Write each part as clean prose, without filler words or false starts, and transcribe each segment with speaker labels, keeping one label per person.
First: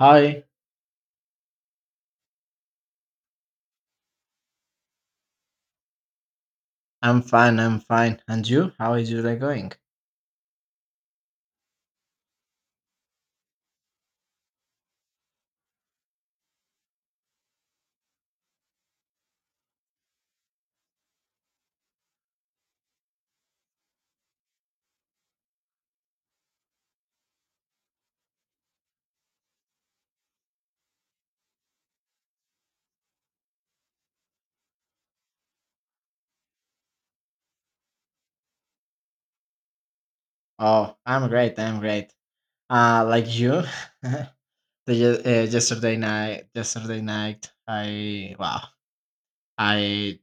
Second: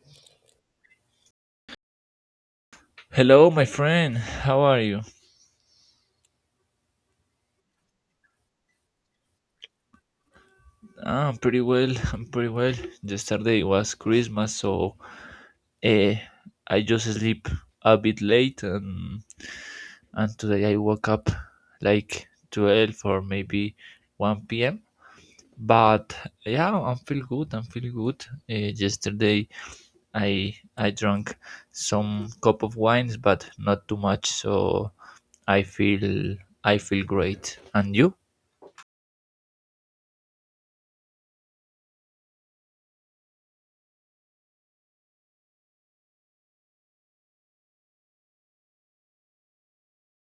Speaker 1: Hi,
Speaker 2: Hello, my friend. How are you?
Speaker 1: I'm fine, I'm fine. And you? How is your day going?
Speaker 2: Ah, I'm pretty well. I'm pretty well. Yesterday was Christmas, so eh, I just sleep a bit late, and today I woke up like 12 or maybe one p.m. But yeah, I feel good. I feel good. Eh, yesterday I drank some cup of wines, but not too much, so I feel I feel great. And you?
Speaker 1: Oh, I'm great, I'm great. Like you, the, yesterday night, I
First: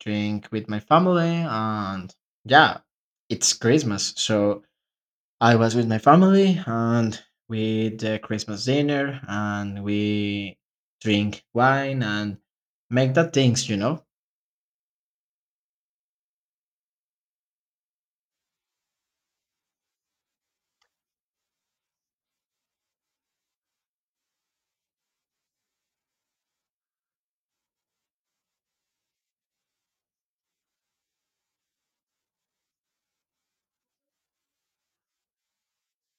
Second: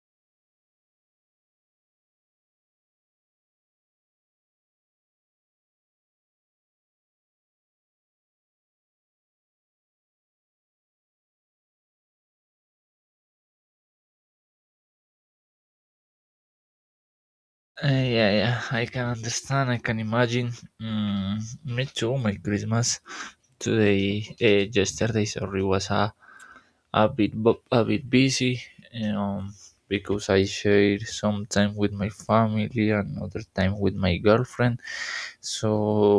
Speaker 1: drink with my family and yeah, it's Christmas. So I was with my family and we did the Christmas dinner and we drink wine and make that things, you know?
Speaker 2: Yeah, yeah, I can understand. I can imagine. Mm, me too. My Christmas today, yesterday, sorry, was a bit a bit busy. Um, because I shared some time with my family and other time with my girlfriend. So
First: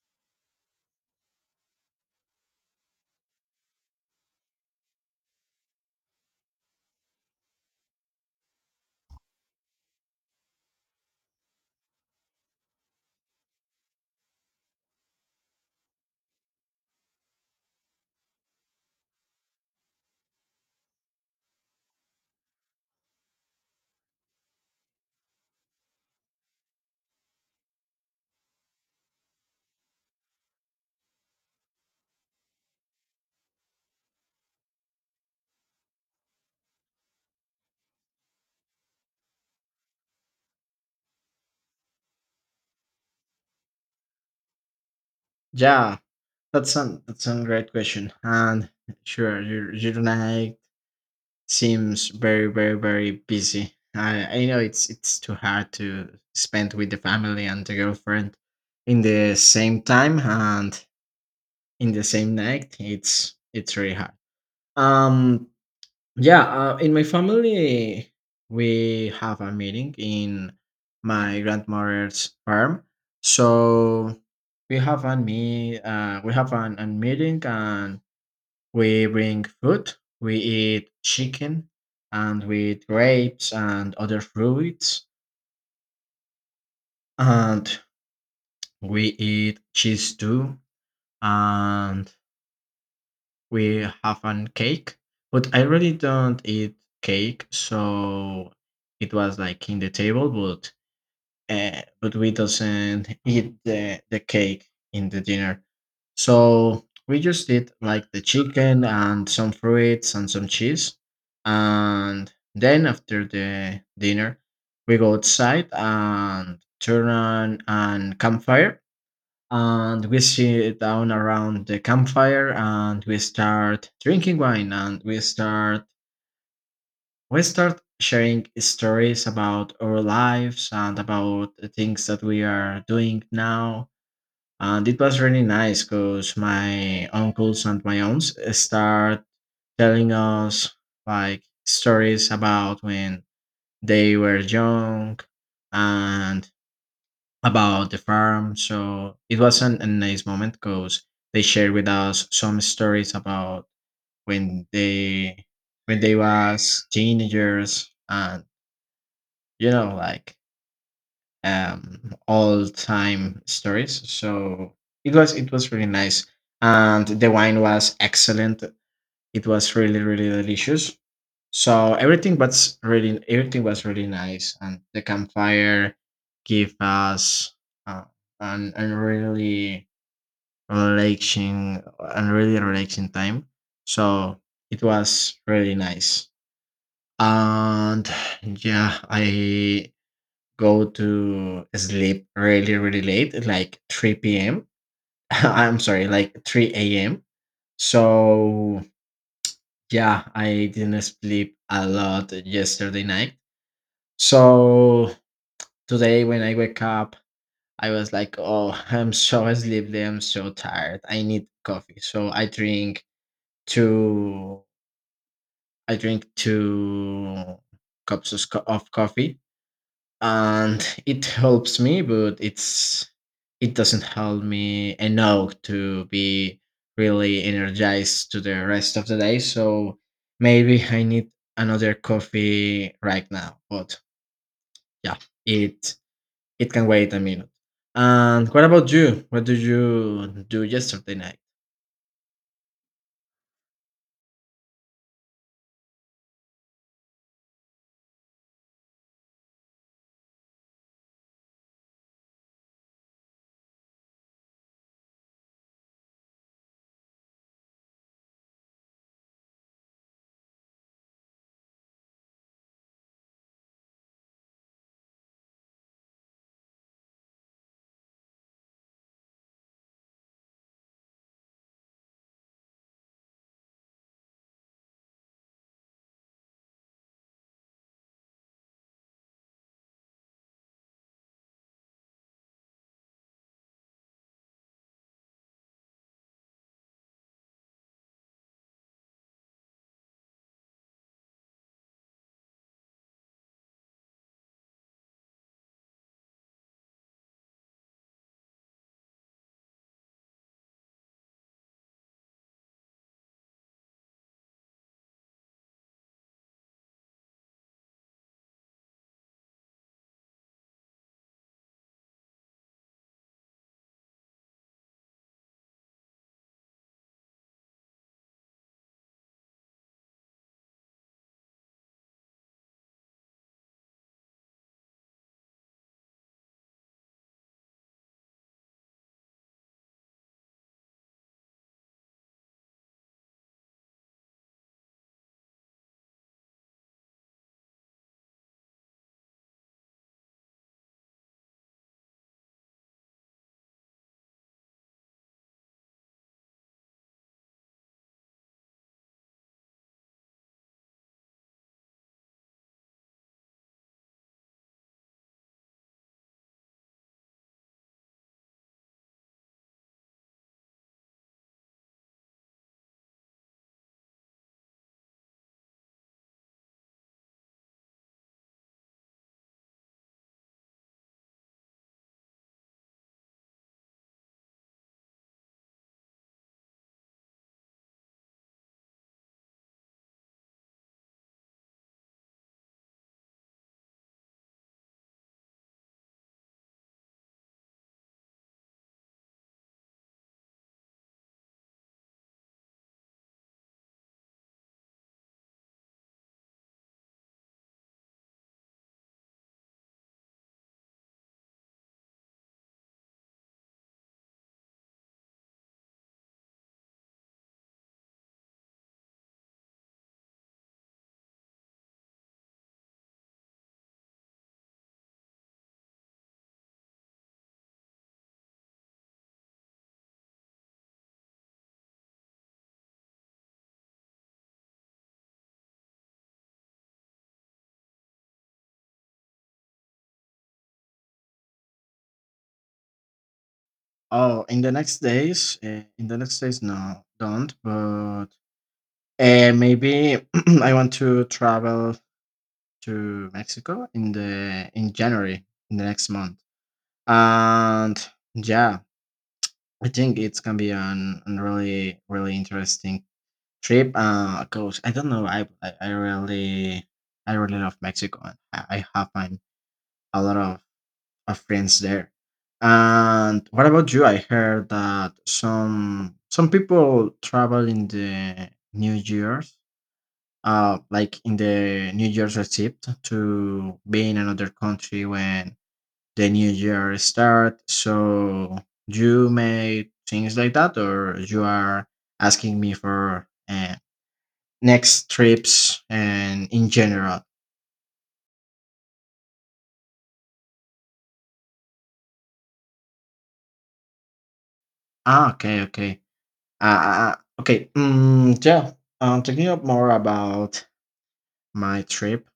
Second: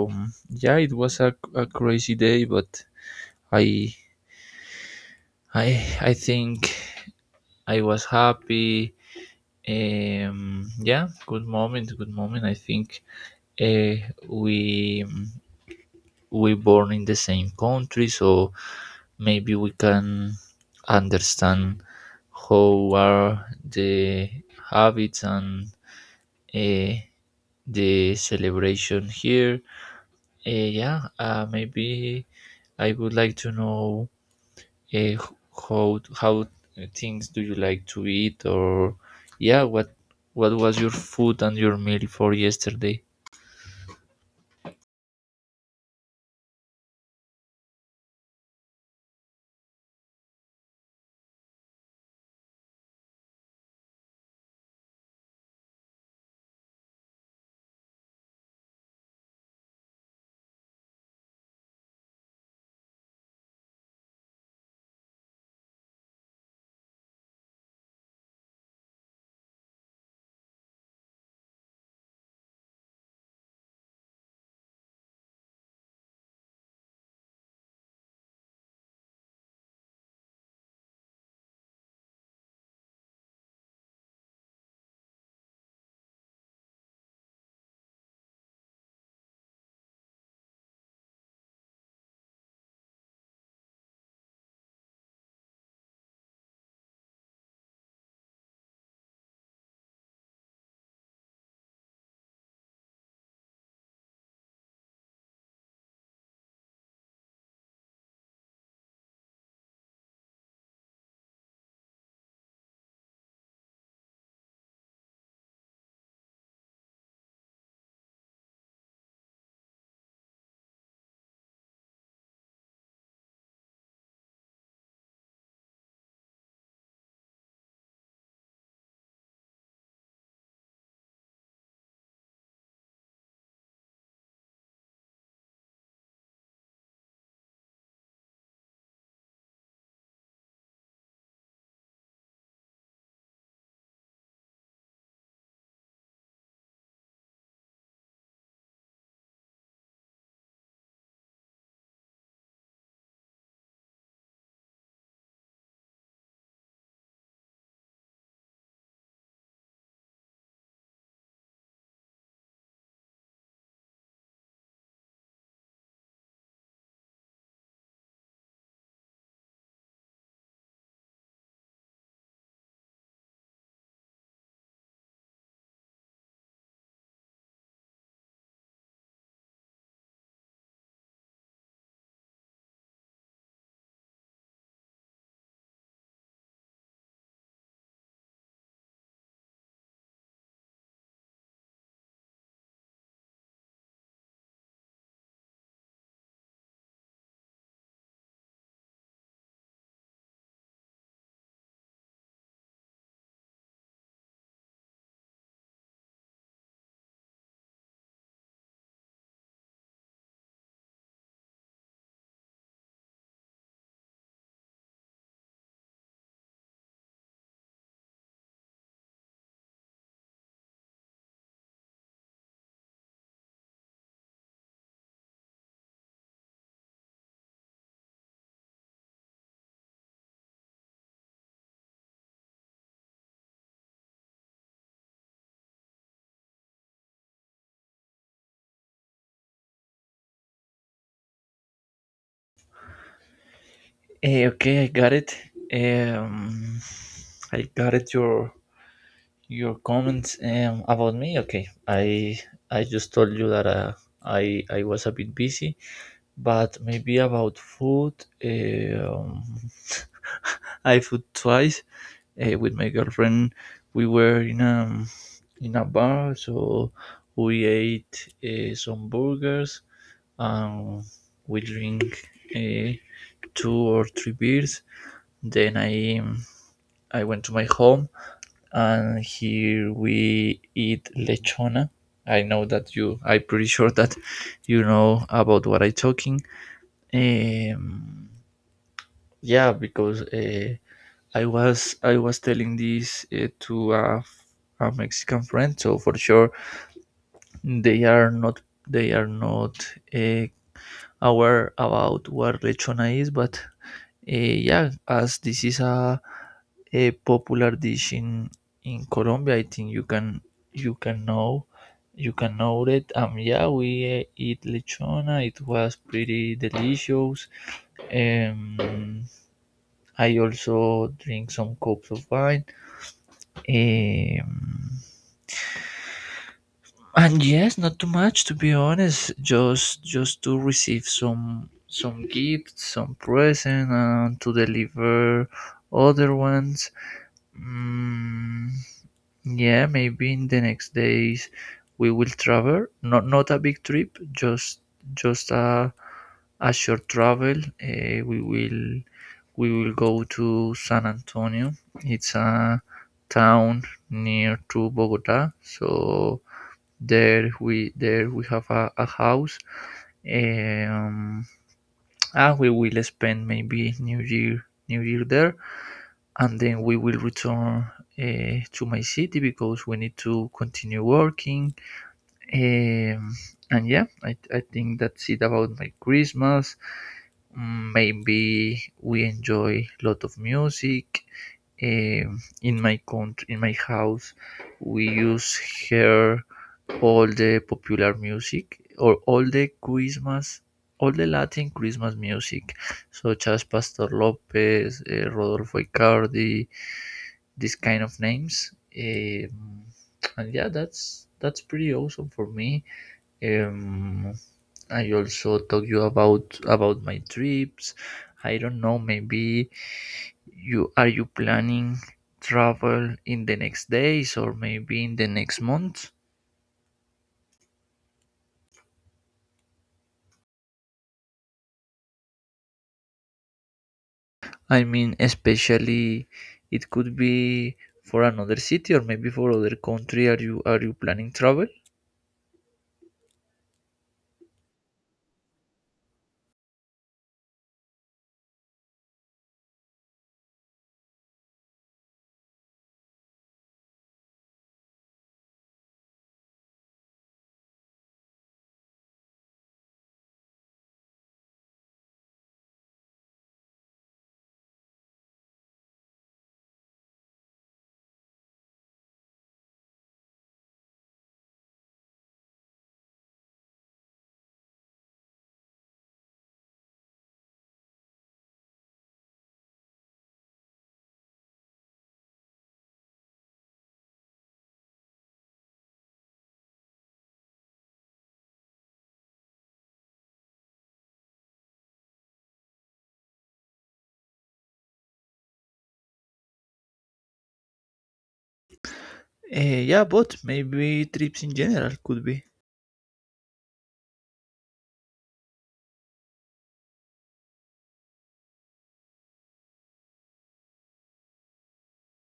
Speaker 2: yeah, it was a crazy day, but I I I think I was happy. Yeah, good moment, good moment. I think uh, we we born in the same country, so maybe we can understand how are the habits and uh, the celebration here. Yeah Maybe I would like to know uh, how things do you like to eat? Or yeah, what was your food and your meal for yesterday?
Speaker 1: Yeah, that's a great question, and sure, your night seems very busy. I know it's too hard to spend with the family and the girlfriend in the same time and in the same night. It's really hard. Um, yeah, in my family we have a meeting in my grandmother's farm, so we have an meeting and we bring food, we eat chicken, and we eat grapes and other fruits, and we eat cheese too, and we have an cake. But I really don't eat cake, so it was like in the table, but we doesn't eat the cake in the dinner. So we just did like the chicken and some fruits and some cheese. And then after the dinner, we go outside and turn on an campfire and we sit down around the campfire and we start drinking wine and we start sharing stories about our lives and about the things that we are doing now, and it was really nice because my uncles and my aunts start telling us like stories about when they were young and about the farm. So it was a nice moment because they shared with us some stories about when they when they was teenagers and you know, like all time stories. So it was really nice. And the wine was excellent. It was really, really delicious. So everything was really nice. And the campfire gave us uh, an really relaxing time. So it was really nice. And yeah, I go to sleep really, really late, like 3 p.m. I'm sorry, like 3 a.m. So, yeah, I didn't sleep a lot yesterday night. So, today when I wake up, I was like, oh, I'm so sleepy, I'm so tired. I need coffee. So, I drink two, I drink two cups of coffee, and it helps me, but it doesn't help me enough to be really energized to the rest of the day. So maybe I need another coffee right now, but yeah, it it can wait a minute. And what about you? What did you do yesterday night?
Speaker 2: Eh, okay, I got it. um I got it your. Your comments about me? Okay, I. I just told you that I was a bit busy, but maybe about food. Um, I food twice with my girlfriend. We were in a bar, so we ate some burgers. Um, we drink uh, two or three beers. Then I went to my home and here we eat lechona. I know that you. I'm pretty sure that you know about what I'm talking. Um, yeah, because I was telling this to a Mexican friend, so for sure they are not they are not uh, aware about what lechona is. But eh, yeah, as this is a popular dish in Colombia, I think you can you can know you can know it. Yeah, we eat lechona. It was pretty delicious. Um, I also drink some cups of wine. Um, and yes, not too much, to be honest. Just to receive some gifts, some present, and to deliver other ones. Mm, yeah, maybe in the next days we will travel. Not a big trip, just a short travel. Uh, we will we will go to San Antonio. It's a town near to Bogota. So there we have a house. Eh, Um, and we will spend maybe New Year there, and then we will return to my city because we need to continue working. Um, and yeah, I think that's it about my Christmas. Mm, maybe we enjoy a lot of music. In my country, in my house, we use here all the popular music, or all the Christmas, all the Latin Christmas music, such as Pastor Lopez, Rodolfo Icardi, this kind of names. Um, and yeah, that's pretty awesome for me. Um, I also talk you about my trips. I don't know. Maybe you planning travel in the next days or maybe in the next month. I mean, especially it could be for another city or maybe for other country. Are you planning travel?
Speaker 1: Oh, in the next days, in the next days, no, don't, but maybe I want to travel to Mexico in the in January, in the next month. And yeah, I think it's gonna be an really interesting trip. Cause I don't know, I really, I really love Mexico, and I have a lot of friends there. And what about you? I heard that some people travel in the New Year's, like in the New Year's receipt to be in another country when the new year start. So you made things like that, or you are asking me for next trips and in general.
Speaker 2: Uh, yeah, but maybe trips in general could be.
Speaker 1: Ah, okay, okay, uh, uh, uh, okay. Yeah, talking up more about my trip.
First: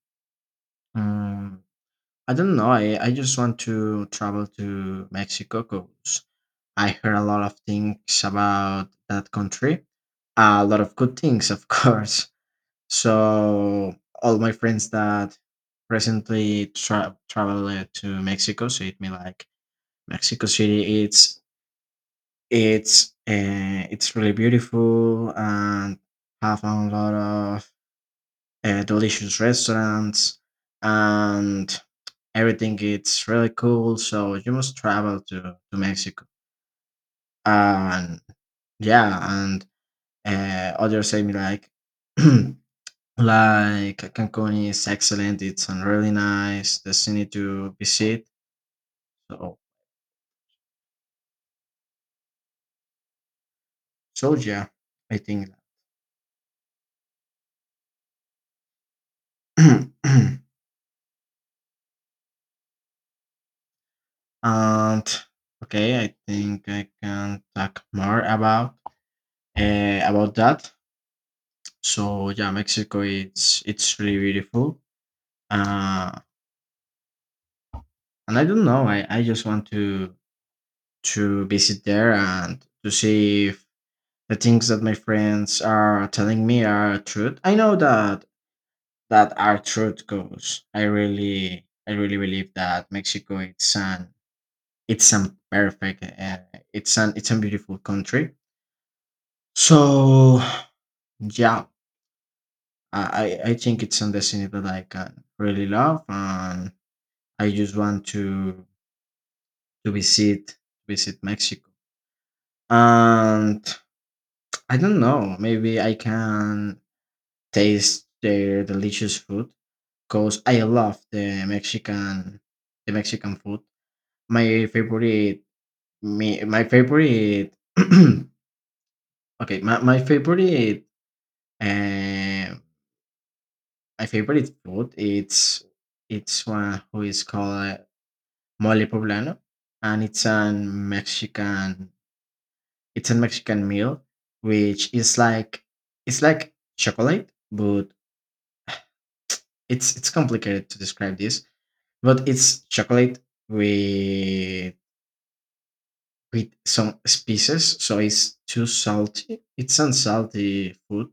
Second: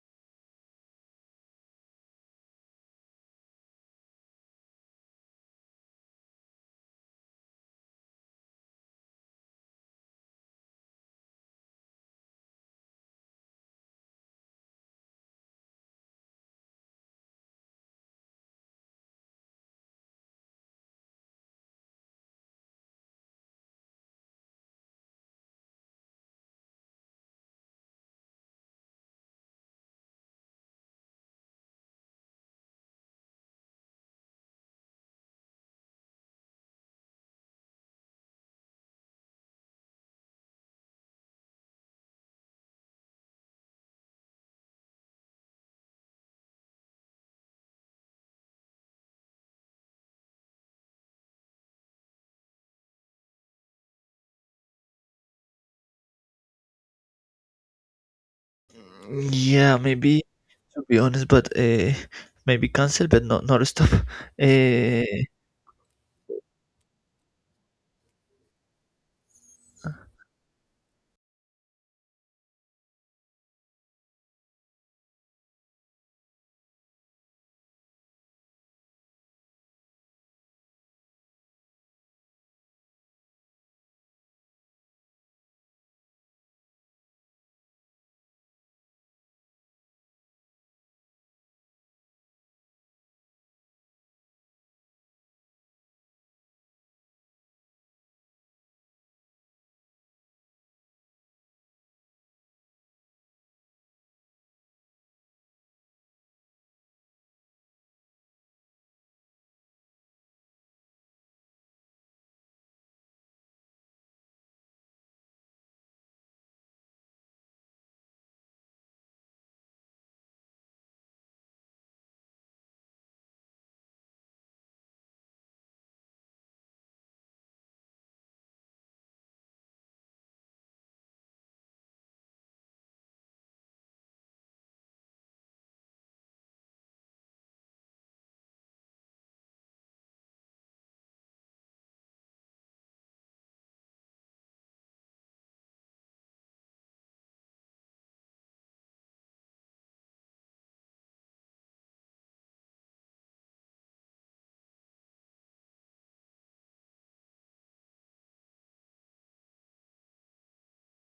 Speaker 1: Um, I don't know. I just want to travel to Mexico, 'cause I heard a lot of things about that country, a lot of good things, of course. So all my friends that traveled to Mexico said me like Mexico City. It's really beautiful and have a lot of delicious restaurants and everything. It's really cool. So you must travel to Mexico. And yeah and others say me like, like Cancun is excellent. It's a really nice destiny to visit. So, so yeah, I think.
Speaker 2: Yeah,
Speaker 1: and
Speaker 2: maybe to be honest, but maybe cancel, but not stop. Uh,
Speaker 1: okay, I think I can talk more about that. So yeah, Mexico, it's really beautiful. Uh, and I don't know. I just want to visit there and to see if the things that my friends are telling me are truth. I know that that are truth goes. I really believe that Mexico it's an perfect, it's an it's a beautiful country. So yeah, I think it's a destiny that I can really love, and I just want to to visit visit Mexico. And I don't know, maybe I can taste their delicious food, 'cause I love the Mexican, the Mexican food. My favorite my favorite okay, my favorite, eh, my favorite food, it's one who is called mole poblano, and it's an Mexican, it's a Mexican meal, which is like it's like chocolate, but it's complicated to describe this, but it's chocolate with with some spices, so it's too salty. It's unsalty food,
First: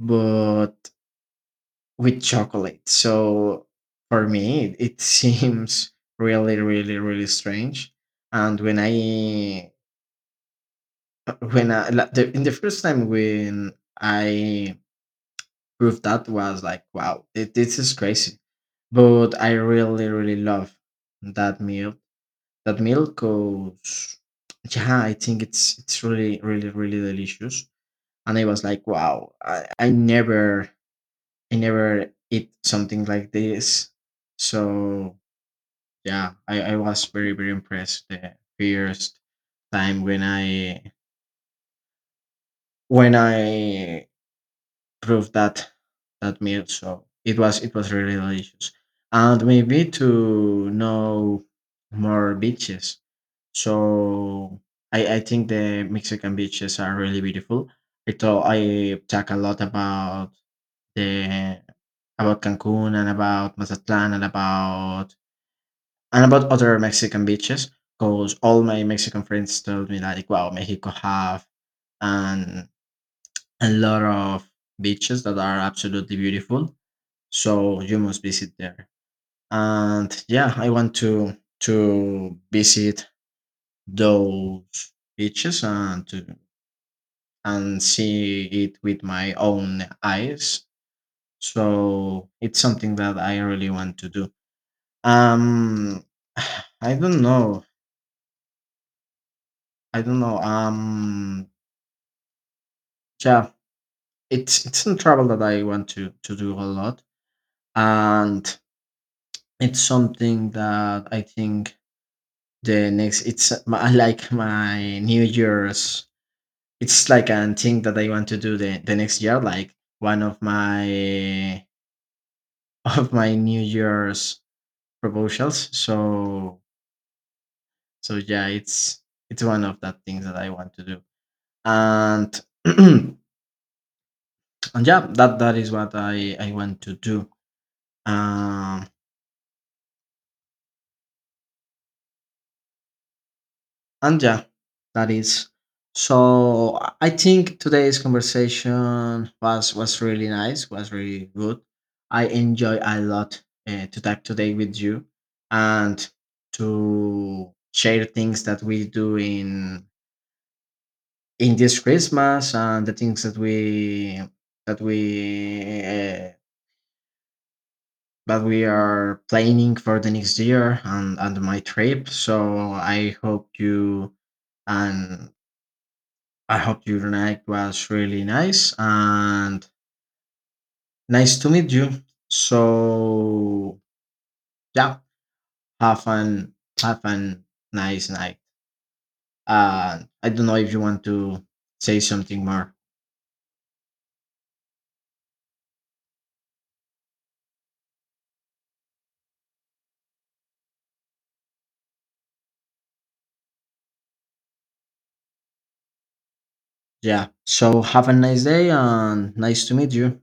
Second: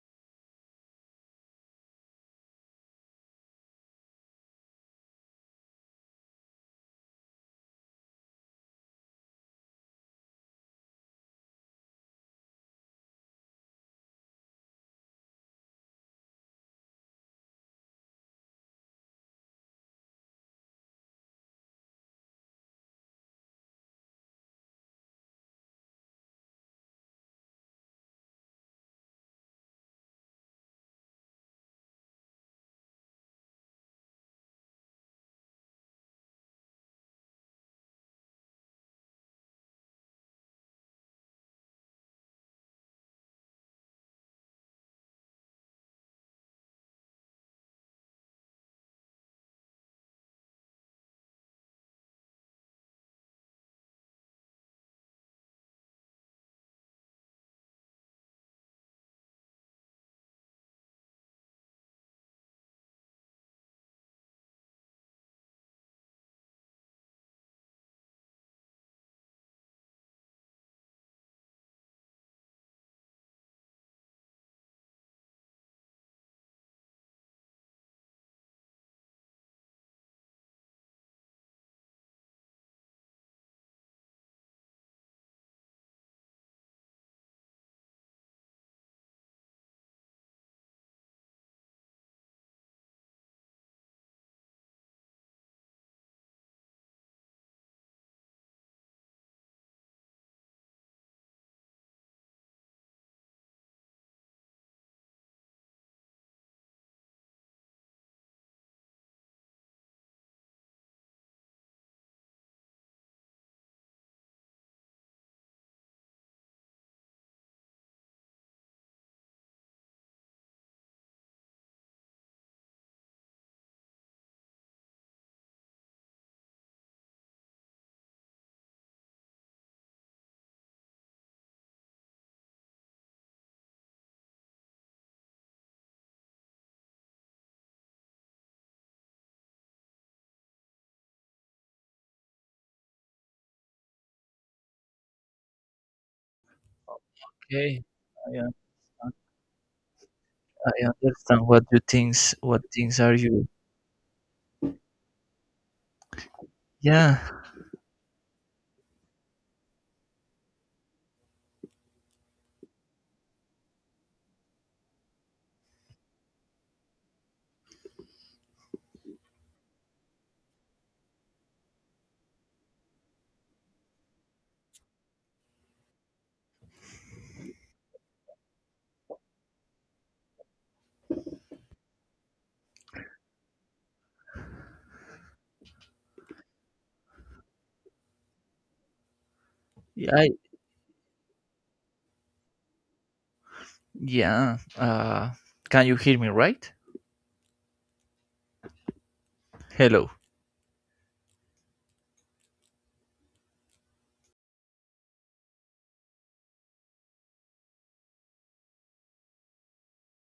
Speaker 1: but with chocolate. So for me, it seems really, really, really strange. And when I, la- the, in the first time when I proved that, was like, wow, this is crazy. But I really, really love that meal. That meal goes, yeah, I think it's really, really, really delicious. And I was like, wow, I never eat something like this. So yeah, I was very, very impressed the first time when I proved that that meal. So it was really delicious. And maybe to know more beaches. So I think the Mexican beaches are really beautiful. I thought I talk a lot about The about Cancun and about Mazatlan and about other Mexican beaches, because all my Mexican friends told me like, "Wow, Mexico have and a lot of beaches that are absolutely beautiful. So you must visit there." And yeah, I want to visit those beaches and to and see it with my own eyes. So it's something that I really want to do. Um, I don't know. I don't know. Yeah, it's a travel that I want to do a lot, and it's something that I think the next it's my, like my New Year's. It's like a thing that I want to do the next year, like one of my of my New Year's proposals. So so yeah, it's one of the things that I want to do, and. and yeah, that is what I want to do. um and yeah, that is. So I think
Speaker 2: okay,
Speaker 1: today's
Speaker 2: I, un-
Speaker 1: conversation was really nice,
Speaker 2: I
Speaker 1: was really
Speaker 2: understand
Speaker 1: good.
Speaker 2: what you
Speaker 1: I
Speaker 2: things. What
Speaker 1: enjoy a
Speaker 2: things are
Speaker 1: lot
Speaker 2: you?
Speaker 1: to talk today with you and
Speaker 2: Yeah,
Speaker 1: to share things that we do in this Christmas, and the things that that we uh, we are planning for the next year, and my trip. So I hope you, and I hope your night was really nice, and nice to meet you. So yeah, have an have an nice night.
Speaker 2: yeah,
Speaker 1: I
Speaker 2: I
Speaker 1: don't know if you want to say something more.
Speaker 2: Yeah. Can you hear me right? Hello.
Speaker 1: Yeah. So have a nice day and nice to meet you.